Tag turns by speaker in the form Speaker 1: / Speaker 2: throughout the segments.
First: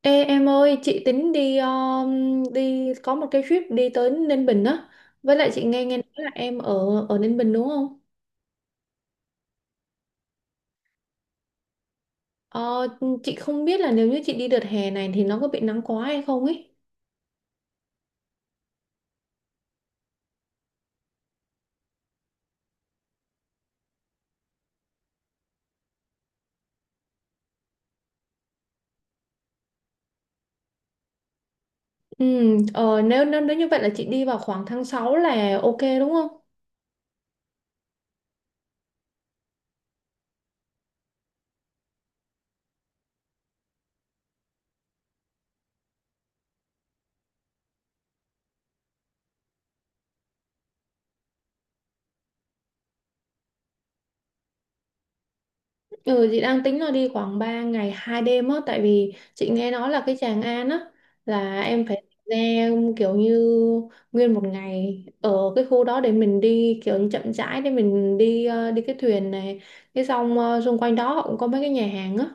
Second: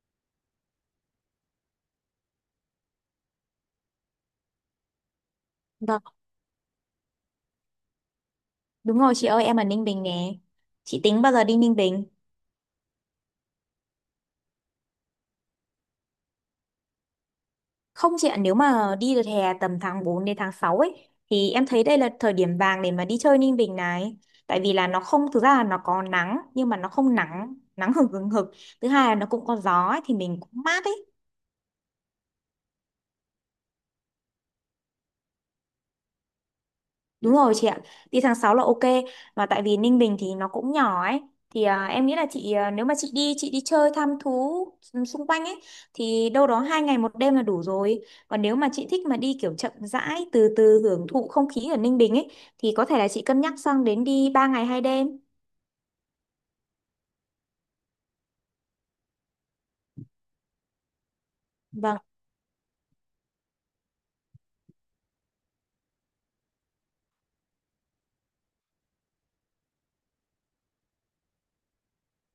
Speaker 1: Ê em ơi, chị tính đi đi có một cái trip đi tới Ninh Bình á. Với lại chị nghe nghe
Speaker 2: Vâng,
Speaker 1: nói là em ở ở Ninh Bình đúng không?
Speaker 2: đúng rồi chị ơi, em ở Ninh Bình nè. Chị tính bao giờ đi Ninh Bình?
Speaker 1: Ờ, chị không biết là nếu như chị đi đợt hè này thì nó có bị nắng quá hay không ấy.
Speaker 2: Không chị ạ, nếu mà đi được hè tầm tháng 4 đến tháng 6 ấy, thì em thấy đây là thời điểm vàng để mà đi chơi Ninh Bình này. Tại vì là nó không, thực ra là nó có nắng, nhưng mà nó không nắng, nắng hừng hừng hực. Thứ hai là nó cũng có gió ấy, thì mình cũng mát ấy.
Speaker 1: Ừ, nếu, nếu nếu như vậy là chị đi vào khoảng tháng 6 là ok đúng không?
Speaker 2: Đúng rồi chị ạ, đi tháng 6 là ok, mà tại vì Ninh Bình thì nó cũng nhỏ ấy, thì à, em nghĩ là chị à, nếu mà chị đi chơi thăm thú xung quanh ấy thì đâu đó 2 ngày 1 đêm là đủ rồi, còn nếu mà chị thích mà đi kiểu chậm rãi từ từ hưởng thụ không khí ở Ninh Bình ấy thì có thể là chị cân nhắc sang đến đi 3 ngày 2 đêm.
Speaker 1: Ừ, chị đang tính là đi khoảng 3 ngày 2 đêm á, tại vì chị nghe nói là cái Tràng An á là em
Speaker 2: Vâng,
Speaker 1: phải ra kiểu như nguyên một ngày ở cái khu đó để mình đi kiểu như chậm rãi, để mình đi đi cái thuyền này, cái xong xung quanh đó họ cũng có mấy cái nhà hàng á,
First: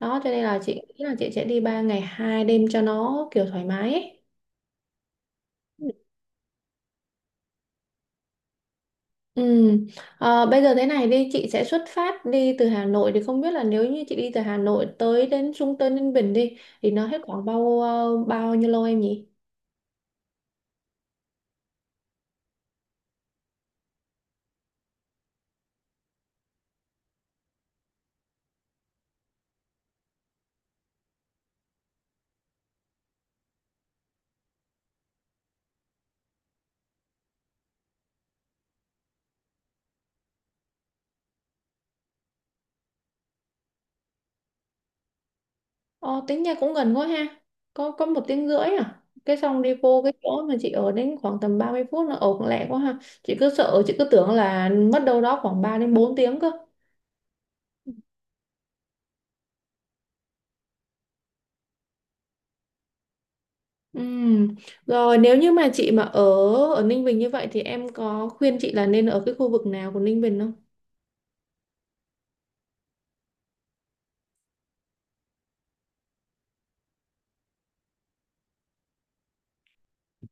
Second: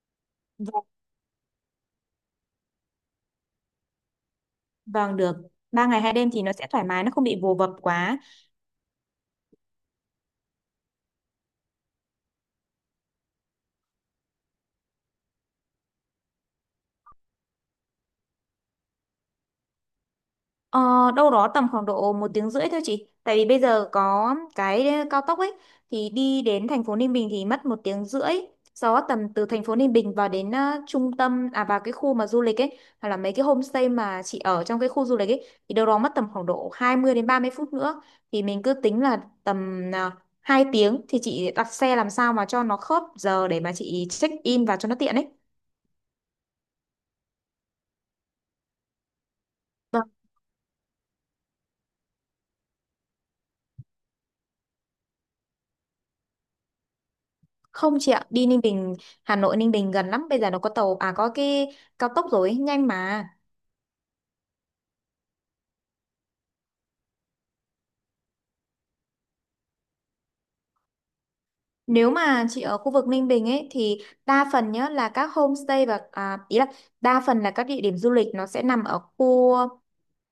Speaker 1: đó cho nên là chị
Speaker 2: vâng,
Speaker 1: nghĩ là chị sẽ đi 3 ngày 2 đêm cho nó kiểu thoải mái ấy.
Speaker 2: vâng, được. 3 ngày 2 đêm thì nó sẽ thoải mái, nó không bị vồ vập quá.
Speaker 1: Ừ. Ờ, bây giờ thế này đi, chị sẽ xuất phát đi từ Hà Nội, thì không biết là nếu như chị đi từ Hà Nội tới đến Trung Tân Ninh Bình đi thì nó hết khoảng bao nhiêu lâu em nhỉ?
Speaker 2: Ờ, đâu đó tầm khoảng độ 1 tiếng rưỡi thôi chị. Tại vì bây giờ có cái cao tốc ấy thì đi đến thành phố Ninh Bình thì mất 1 tiếng rưỡi. Sau đó tầm từ thành phố Ninh Bình vào đến trung tâm, à, vào cái khu mà du lịch ấy, hoặc là mấy cái homestay mà chị ở trong cái khu du lịch ấy, thì đâu đó mất tầm khoảng độ 20 đến 30 phút nữa. Thì mình cứ tính là tầm uh, 2 tiếng thì chị đặt xe làm sao mà cho nó khớp giờ để mà chị check in vào cho nó tiện ấy.
Speaker 1: Ờ, tính ra cũng gần quá ha. Có 1 tiếng rưỡi à? Cái xong đi vô cái chỗ mà chị ở đến khoảng tầm 30 phút, nó ở cũng lẹ quá ha. Chị cứ sợ, chị cứ tưởng là mất đâu đó khoảng 3 đến 4 tiếng cơ.
Speaker 2: Không chị ạ, đi Ninh Bình, Hà Nội Ninh Bình gần lắm, bây giờ nó có tàu, à, có cái cao tốc rồi, nhanh mà.
Speaker 1: Ừ. Rồi nếu như mà chị mà ở ở Ninh Bình như vậy thì em có khuyên chị là nên ở cái khu vực nào của Ninh Bình không?
Speaker 2: Nếu mà chị ở khu vực Ninh Bình ấy thì đa phần nhá là các homestay và à, ý là đa phần là các địa điểm du lịch nó sẽ nằm ở khu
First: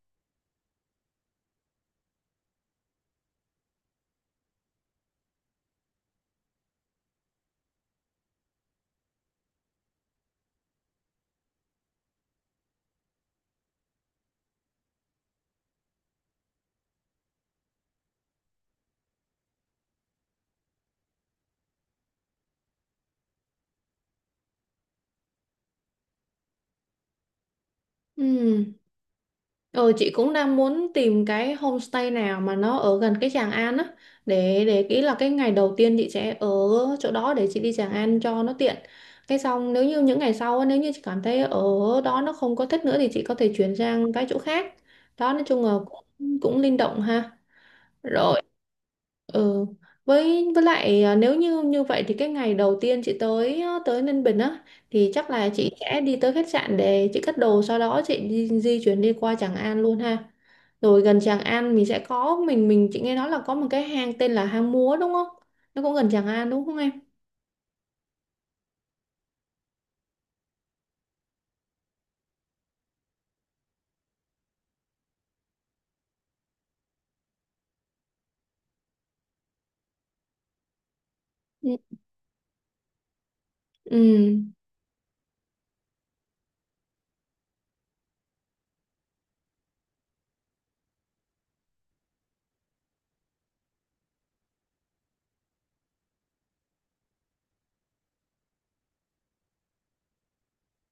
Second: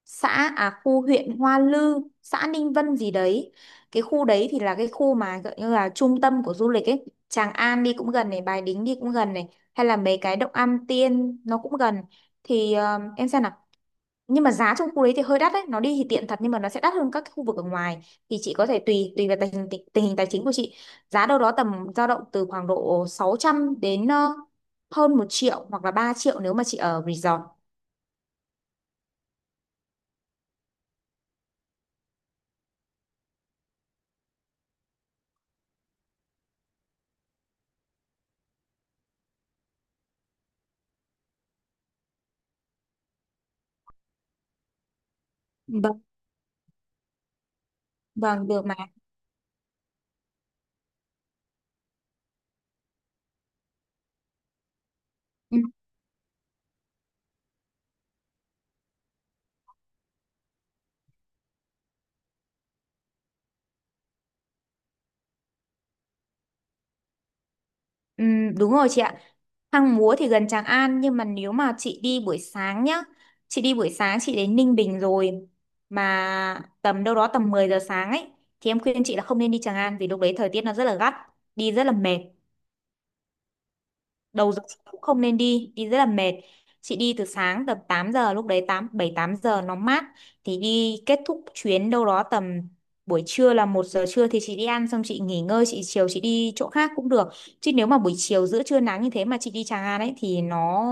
Speaker 2: xã à khu huyện Hoa Lư, xã Ninh Vân gì đấy. Cái khu đấy thì là cái khu mà gọi như là trung tâm của du lịch ấy. Tràng An đi cũng gần này, Bài Đính đi cũng gần này, hay là mấy cái Động Am Tiên nó cũng gần. Thì em xem nào, nhưng mà giá trong khu đấy thì hơi đắt đấy, nó đi thì tiện thật nhưng mà nó sẽ đắt hơn các cái khu vực ở ngoài, thì chị có thể tùy tùy vào tình hình tài chính của chị. Giá đâu đó tầm dao động từ khoảng độ 600 đến hơn 1 triệu hoặc là 3 triệu nếu mà chị ở resort.
Speaker 1: Ừ. Ờ, chị cũng đang muốn tìm cái homestay nào mà nó ở gần cái Tràng An á, để ý là cái ngày đầu tiên chị sẽ ở chỗ đó để chị đi Tràng An cho nó tiện. Cái xong nếu như những ngày sau á, nếu như chị cảm thấy ở đó nó không có thích nữa thì chị có thể chuyển sang cái chỗ khác. Đó, nói chung là
Speaker 2: Vâng,
Speaker 1: cũng linh động ha. Rồi,
Speaker 2: vâng được mà.
Speaker 1: ừ, với lại à, nếu như như vậy thì cái ngày đầu tiên chị tới à, tới Ninh Bình á, thì chắc là
Speaker 2: Ừ,
Speaker 1: chị sẽ đi tới khách sạn để chị cất đồ, sau đó chị di chuyển đi qua Tràng An luôn ha. Rồi gần Tràng An mình sẽ có mình chị nghe nói là có một cái hang tên là hang Múa đúng không, nó cũng gần Tràng An đúng không em?
Speaker 2: ừ, đúng rồi chị ạ. Hang Múa thì gần Tràng An, nhưng mà nếu mà chị đi buổi sáng nhá, chị đi buổi sáng chị đến Ninh Bình rồi mà tầm đâu đó tầm 10 giờ sáng ấy, thì em khuyên chị là không nên đi Tràng An vì lúc đấy thời tiết nó rất là gắt,
Speaker 1: Ừ.
Speaker 2: đi rất là mệt.
Speaker 1: Ừ.
Speaker 2: Đầu giờ chị cũng không nên đi, đi rất là mệt. Chị đi từ sáng tầm 8 giờ, lúc đấy 8 7 8 giờ nó mát, thì đi kết thúc chuyến đâu đó tầm buổi trưa là 1 giờ trưa thì chị đi ăn xong chị nghỉ ngơi, chị chiều chị đi chỗ khác cũng được. Chứ nếu mà buổi chiều giữa trưa nắng như thế mà chị đi Tràng An ấy thì nó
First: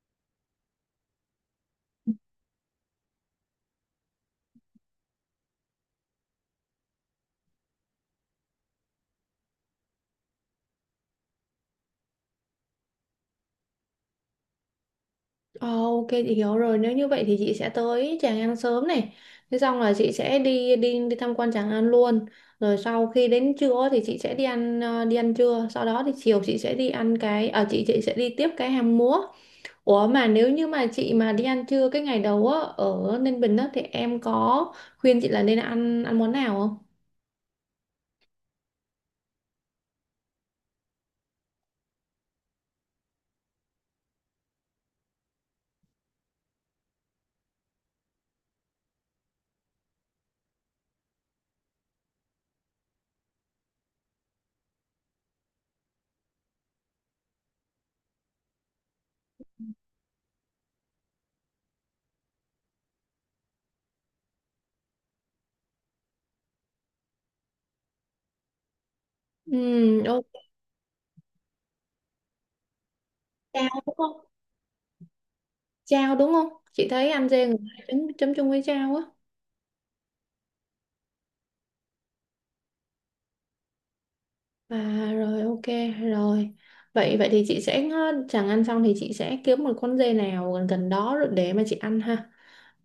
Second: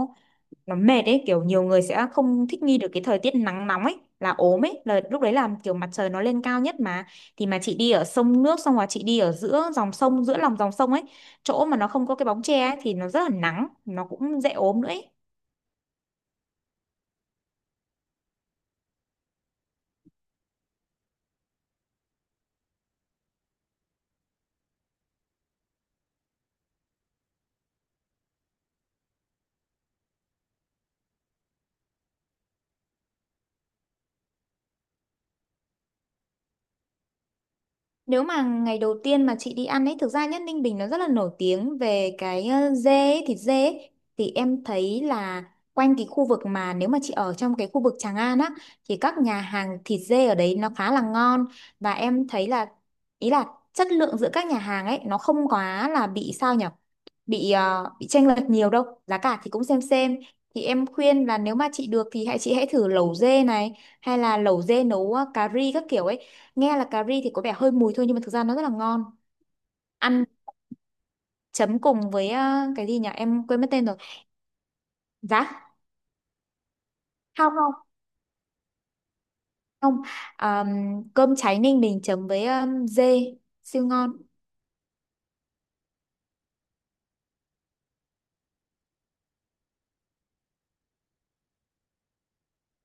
Speaker 2: nó mệt ấy, kiểu nhiều người sẽ không thích nghi được cái thời tiết nắng nóng ấy là ốm ấy, là lúc đấy là kiểu mặt trời nó lên cao nhất mà, thì mà chị đi ở sông nước xong rồi chị đi ở giữa dòng sông giữa lòng dòng sông ấy, chỗ mà nó không có cái bóng che ấy, thì nó rất là nắng nó cũng dễ ốm nữa ấy.
Speaker 1: Ờ, ok chị hiểu rồi. Nếu như vậy thì chị sẽ tới Tràng An sớm này, thế xong là chị sẽ đi đi đi tham quan Tràng An luôn, rồi sau khi đến trưa thì chị sẽ đi ăn trưa, sau đó thì chiều chị sẽ đi ăn cái ở chị sẽ đi tiếp cái hang múa. Ủa, mà nếu như mà chị mà đi ăn trưa cái ngày đầu á ở Ninh Bình á, thì em có khuyên chị là nên ăn ăn món nào không?
Speaker 2: Nếu mà ngày đầu tiên mà chị đi ăn ấy, thực ra nhất Ninh Bình nó rất là nổi tiếng về cái dê, ấy, thịt dê ấy. Thì em thấy là quanh cái khu vực mà nếu mà chị ở trong cái khu vực Tràng An á, thì các nhà hàng thịt dê ở đấy nó khá là ngon. Và em thấy là, ý là chất lượng giữa các nhà hàng ấy, nó không quá là bị sao nhở. Bị bị chênh lệch nhiều đâu. Giá cả thì cũng xem xem. Thì em khuyên là nếu mà chị được thì chị hãy thử lẩu dê này, hay là lẩu dê nấu cà ri các kiểu ấy. Nghe là cà ri thì có vẻ hơi mùi thôi nhưng mà thực ra nó rất là ngon.
Speaker 1: Ừ,
Speaker 2: Ăn
Speaker 1: ok,
Speaker 2: chấm cùng với cái gì nhỉ, em quên mất
Speaker 1: chao
Speaker 2: tên
Speaker 1: đúng
Speaker 2: rồi.
Speaker 1: không?
Speaker 2: Giá
Speaker 1: Chao đúng không? Chị thấy ăn dê
Speaker 2: không,
Speaker 1: người
Speaker 2: không,
Speaker 1: ta chấm chấm chung với chao á.
Speaker 2: không. Ờm, Cơm cháy Ninh Bình chấm với dê siêu ngon.
Speaker 1: À rồi ok rồi. Vậy vậy thì chị sẽ chẳng ăn xong thì chị sẽ kiếm một con dê nào gần gần đó rồi để mà chị ăn ha.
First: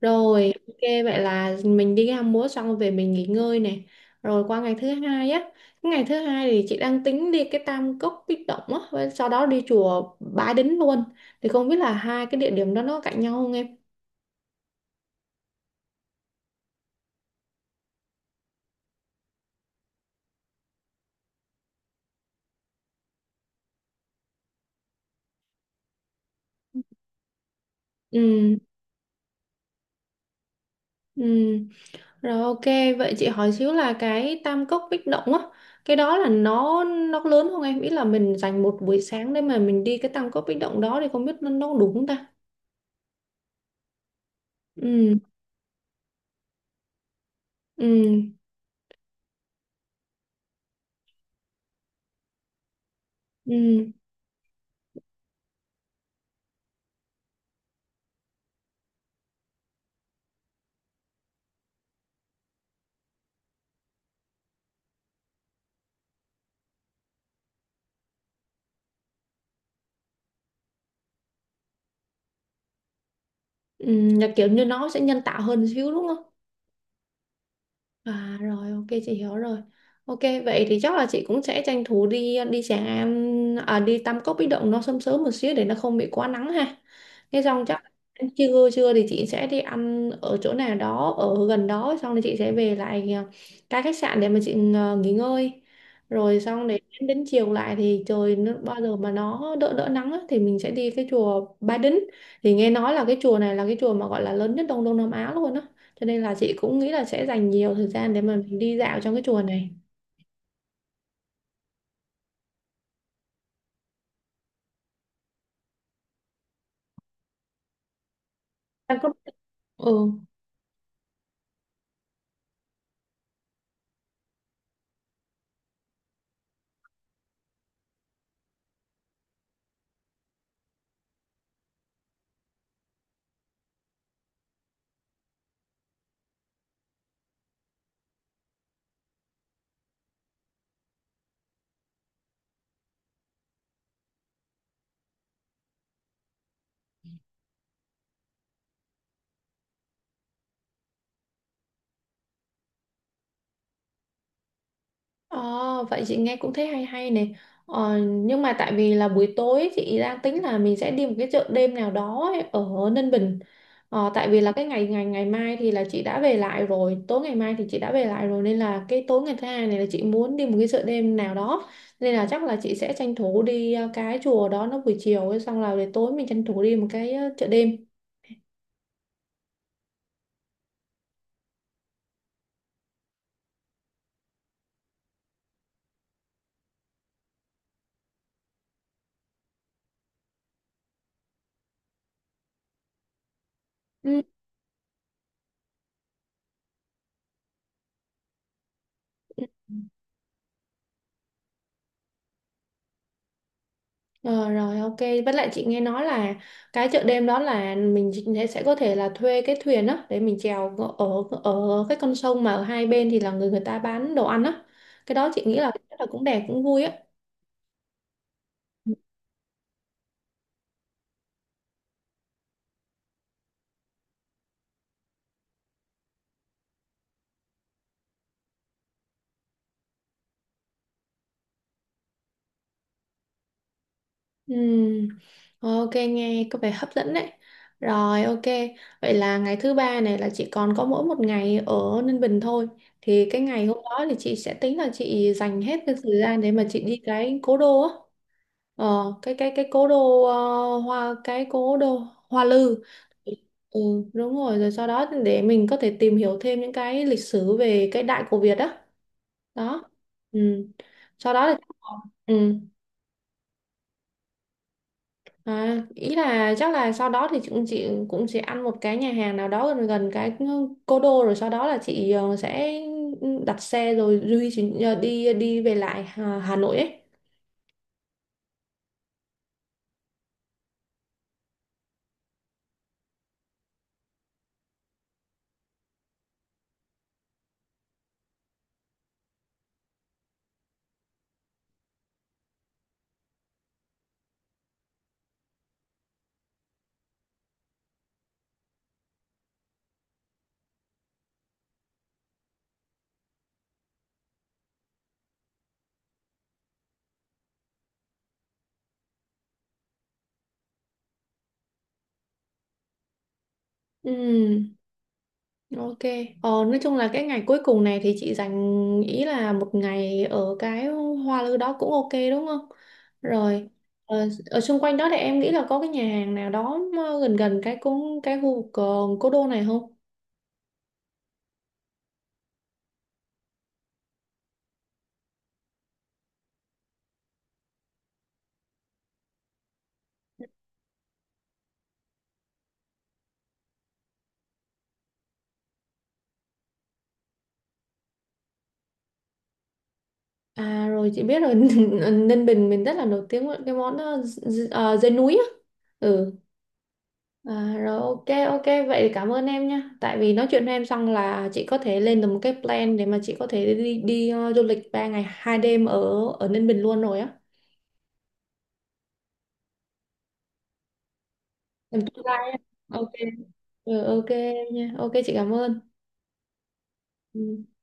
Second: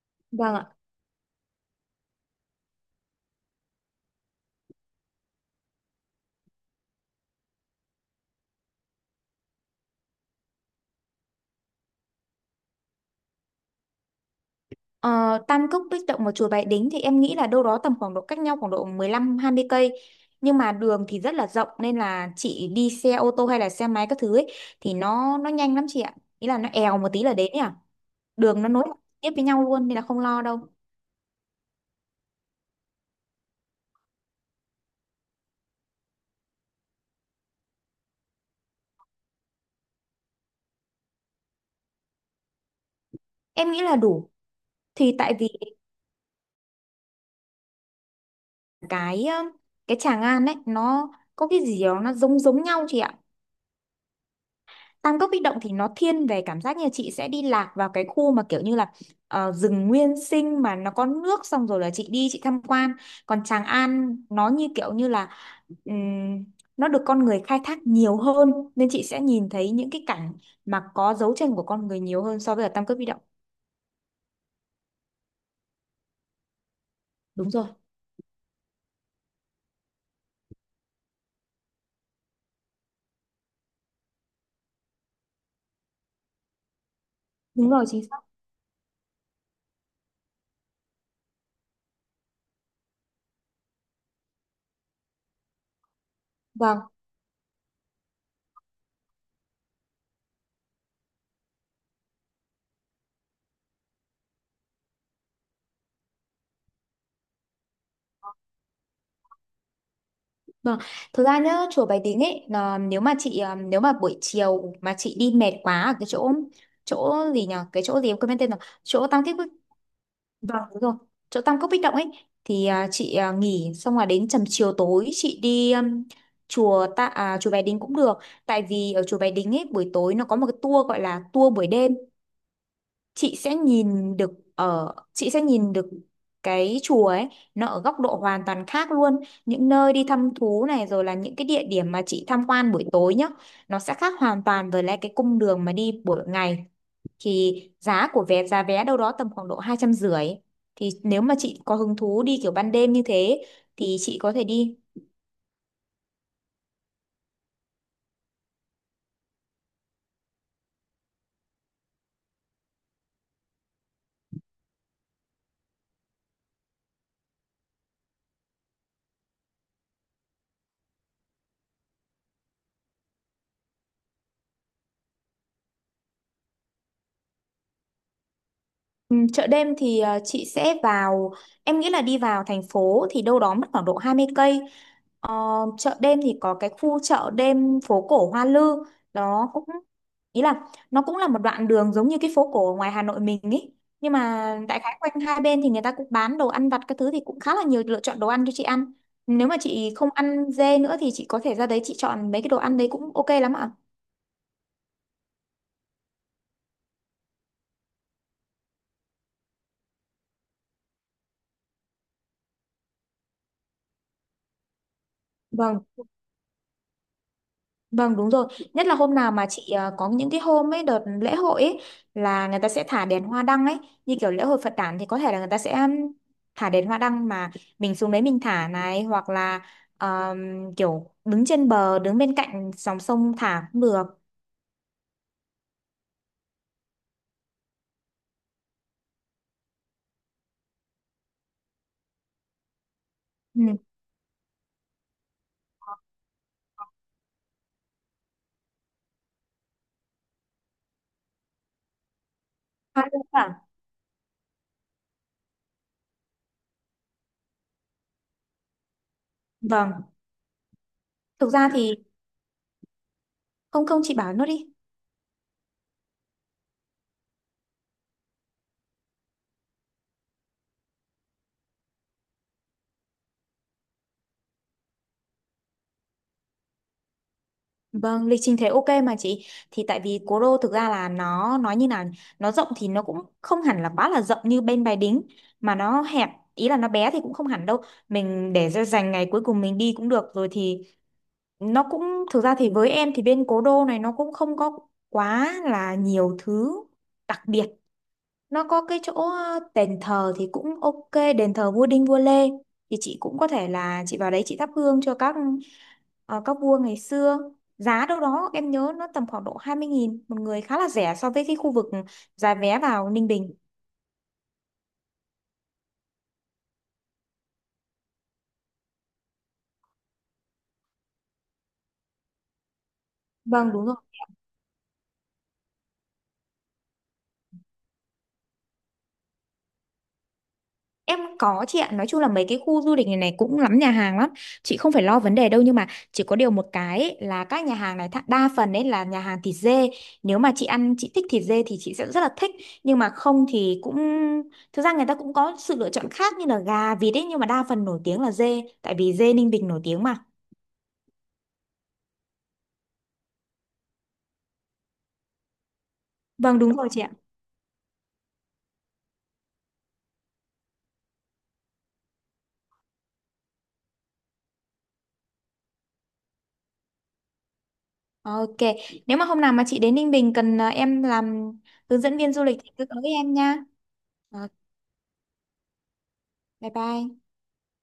Speaker 1: Rồi
Speaker 2: Vâng ạ.
Speaker 1: ok, vậy là mình đi ham múa xong về mình nghỉ ngơi này. Rồi qua ngày thứ hai á. Ngày thứ hai thì chị đang tính đi cái Tam Cốc Bích Động á, và sau đó đi chùa Bái Đính luôn. Thì không biết là hai cái địa điểm đó nó cạnh nhau không em?
Speaker 2: Ờ, Tam Cốc Bích Động và chùa Bái Đính thì em nghĩ là đâu đó tầm khoảng độ cách nhau khoảng độ 15-20 cây, nhưng mà đường thì rất là rộng nên là chị đi xe ô tô hay là xe máy các thứ ấy, thì nó nhanh lắm chị ạ, ý là nó èo một tí là đến ấy à.
Speaker 1: Ừ.
Speaker 2: Đường nó nối tiếp với nhau luôn nên là không lo đâu.
Speaker 1: Ừ. Rồi ok, vậy chị hỏi xíu là cái tam cốc bích động á, cái đó là nó lớn không em? Ý là mình dành một buổi sáng để mà mình đi cái tam cốc bích động đó thì không biết nó có đủ không ta?
Speaker 2: Em nghĩ là đủ,
Speaker 1: Ừ,
Speaker 2: thì tại vì
Speaker 1: ừ,
Speaker 2: cái ờ, cái Tràng An ấy nó có cái gì đó nó giống giống nhau chị ạ.
Speaker 1: ừ,
Speaker 2: Tam Cốc Bích Động thì nó thiên về cảm giác như chị sẽ đi lạc vào cái khu mà kiểu như là rừng nguyên sinh mà nó có nước xong rồi là chị đi chị tham quan. Còn Tràng An nó như kiểu như là ừm, nó được con người khai thác nhiều hơn, nên chị sẽ nhìn thấy những cái cảnh mà có dấu chân của con người nhiều hơn so với ở Tam Cốc Bích Động.
Speaker 1: ừ, là kiểu như nó sẽ nhân tạo hơn xíu đúng không?
Speaker 2: Đúng rồi.
Speaker 1: À rồi ok chị hiểu rồi. Ok, vậy thì chắc là chị cũng sẽ tranh thủ đi đi Tràng An à, đi Tam Cốc Bích Động nó sớm sớm một xíu để nó không bị quá nắng ha. Thế xong
Speaker 2: Đúng
Speaker 1: chắc
Speaker 2: rồi, chính xác.
Speaker 1: trưa trưa thì chị sẽ đi ăn ở chỗ nào đó ở gần đó, xong thì chị sẽ về lại à, cái khách sạn để mà chị à, nghỉ ngơi. Rồi xong để
Speaker 2: Vâng.
Speaker 1: đến chiều lại thì trời nó, bao giờ mà nó đỡ đỡ nắng á, thì mình sẽ đi cái chùa Ba Đính. Thì nghe nói là cái chùa này là cái chùa mà gọi là lớn nhất Đông Đông Nam Á luôn á, cho nên là chị cũng nghĩ là sẽ dành nhiều thời gian để mà mình đi dạo trong cái chùa này.
Speaker 2: Vâng. Thực ra nhá, chùa Bái Đính ấy là nếu mà chị à, nếu mà buổi chiều mà chị đi mệt quá ở cái chỗ, chỗ gì nhỉ? Cái chỗ gì em quên mất tên rồi.
Speaker 1: Em
Speaker 2: Chỗ
Speaker 1: có
Speaker 2: Tam Kích Bích.
Speaker 1: ừ.
Speaker 2: Vâng, đúng rồi. Chỗ Tam Cốc Bích Động ấy thì à, chị à, nghỉ xong là đến tầm chiều tối chị đi chùa ta, à, chùa Bái Đính cũng được. Tại vì ở chùa Bái Đính ấy buổi tối nó có một cái tour gọi là tour buổi đêm, chị sẽ nhìn được, ở chị sẽ nhìn được cái chùa ấy nó ở góc độ hoàn toàn khác luôn. Những nơi đi thăm thú này rồi là những cái địa điểm mà chị tham quan buổi tối nhá, nó sẽ khác hoàn toàn với lại cái cung đường mà đi buổi ngày. Thì giá của vé, giá vé đâu đó tầm khoảng độ 250. Thì nếu mà chị có hứng thú đi kiểu ban đêm như thế thì chị có thể đi.
Speaker 1: Ờ, vậy chị nghe cũng thấy hay hay này. Ờ, nhưng mà tại vì là buổi tối chị đang tính là mình sẽ đi một cái chợ đêm nào đó ấy, ở Ninh Bình. Ờ, tại vì là cái ngày ngày ngày mai thì là chị đã về lại rồi, tối ngày mai thì chị đã về lại rồi, nên là cái tối ngày thứ hai này là chị muốn đi một cái chợ đêm nào đó. Nên là chắc là chị sẽ tranh thủ đi cái chùa đó nó buổi chiều ấy, xong là để tối mình tranh thủ đi một cái chợ đêm.
Speaker 2: Ừ, chợ đêm thì chị sẽ vào, em nghĩ là đi vào thành phố thì đâu đó mất khoảng độ 20 cây. Ờ, chợ đêm thì có cái khu chợ đêm phố cổ Hoa Lư, đó cũng, ý là nó cũng là một đoạn đường giống như cái phố cổ ở ngoài Hà Nội mình ý. Nhưng
Speaker 1: Ừ.
Speaker 2: mà đại khái quanh hai bên thì người ta cũng bán đồ ăn vặt các thứ, thì cũng khá là nhiều lựa chọn đồ ăn cho chị ăn. Nếu mà chị không ăn dê nữa thì chị có thể ra đấy chị chọn mấy cái đồ ăn đấy cũng ok lắm ạ.
Speaker 1: Ờ, rồi ok, với lại chị nghe nói là cái chợ đêm đó là mình sẽ có thể là thuê cái thuyền á để mình chèo ở ở cái con sông mà ở hai bên thì là người người ta bán đồ ăn á, cái đó chị nghĩ là
Speaker 2: Vâng.
Speaker 1: chắc là cũng đẹp cũng vui á.
Speaker 2: Vâng, đúng rồi, nhất
Speaker 1: Ừ.
Speaker 2: là hôm nào mà chị có những cái hôm ấy đợt lễ hội ấy là người ta sẽ thả đèn hoa đăng ấy, như kiểu lễ hội Phật đản thì có thể là người ta sẽ thả đèn hoa đăng mà mình xuống đấy mình thả này, hoặc là um, kiểu đứng trên bờ, đứng bên cạnh dòng sông thả cũng được.
Speaker 1: Ừm, ok nghe có vẻ hấp dẫn đấy. Rồi ok, vậy là ngày thứ ba này là chị còn có mỗi một ngày ở Ninh Bình thôi, thì cái
Speaker 2: Ừ.
Speaker 1: ngày hôm đó thì chị sẽ tính là chị dành hết cái thời gian để mà chị đi cái cố đô á. Ờ, cái cố đô ờ, hoa cái cố đô Hoa Lư.
Speaker 2: Hoa luôn à?
Speaker 1: Ừ, đúng rồi, rồi sau đó để mình có thể tìm hiểu thêm những cái lịch sử về cái Đại cổ Việt đó đó.
Speaker 2: Vâng,
Speaker 1: Ừ. Sau
Speaker 2: thực
Speaker 1: đó
Speaker 2: ra thì
Speaker 1: thì ừ.
Speaker 2: không, không, chị bảo nốt đi.
Speaker 1: À, ý là chắc là sau đó thì chị cũng sẽ ăn một cái nhà hàng nào đó gần gần cái cố đô, rồi sau đó là chị sẽ đặt xe rồi duy chị đi đi về lại Hà Nội ấy.
Speaker 2: Vâng, lịch trình thế ok mà chị, thì tại vì Cố Đô thực ra là nó nói như nào nhỉ? Nó rộng thì nó cũng không hẳn là quá là rộng như bên Bài Đính mà nó hẹp, ý là nó bé thì cũng không hẳn đâu. Mình để ra dành ngày cuối cùng mình đi cũng được rồi, thì nó cũng, thực ra thì với em thì bên Cố Đô này nó cũng không có quá là nhiều thứ đặc biệt. Nó có cái chỗ đền thờ thì cũng ok, đền thờ vua Đinh vua Lê, thì chị cũng có thể là chị vào đấy chị thắp hương cho các vua ngày xưa. Giá đâu đó em nhớ nó tầm khoảng độ 20.000 một người, khá là rẻ so với cái khu vực giá vé vào Ninh Bình.
Speaker 1: Ừ. Ok. Ờ, nói chung là cái ngày cuối cùng này thì chị dành ý là một ngày ở cái Hoa Lư đó cũng ok đúng không? Rồi.
Speaker 2: Vâng, đúng rồi.
Speaker 1: Ờ, ở xung quanh đó thì em nghĩ là có cái nhà hàng nào đó mà gần gần cái cũng cái khu vực cố đô này không?
Speaker 2: Em có chị ạ, nói chung là mấy cái khu du lịch này này cũng lắm nhà hàng lắm, chị không phải lo vấn đề đâu. Nhưng mà chỉ có điều một cái ấy, là các nhà hàng này đa phần ấy là nhà hàng thịt dê. Nếu mà chị ăn chị thích thịt dê thì chị sẽ rất là thích, nhưng mà không thì cũng, thực ra người ta cũng có sự lựa chọn khác như là gà vịt ấy, nhưng mà đa phần nổi tiếng là dê tại vì dê Ninh Bình nổi tiếng mà.
Speaker 1: À rồi chị biết rồi Ninh Bình mình rất là nổi tiếng với cái món dê núi á. Ừ.
Speaker 2: Vâng, đúng rồi chị ạ.
Speaker 1: À, rồi ok ok, vậy thì cảm ơn em nhé, tại vì nói chuyện với em xong là chị có thể lên được một cái plan để mà chị có thể đi đi ờ, du lịch 3 ngày 2 đêm ở ở Ninh Bình luôn rồi á.
Speaker 2: Ok, nếu mà hôm nào mà chị đến Ninh Bình cần à, em làm
Speaker 1: Em
Speaker 2: hướng dẫn
Speaker 1: tương
Speaker 2: viên du
Speaker 1: lai á.
Speaker 2: lịch thì cứ tới
Speaker 1: Ok,
Speaker 2: em nha.
Speaker 1: ừ, ok
Speaker 2: Ok,
Speaker 1: em nha, ok chị cảm ơn.
Speaker 2: bye bye.
Speaker 1: Ừ.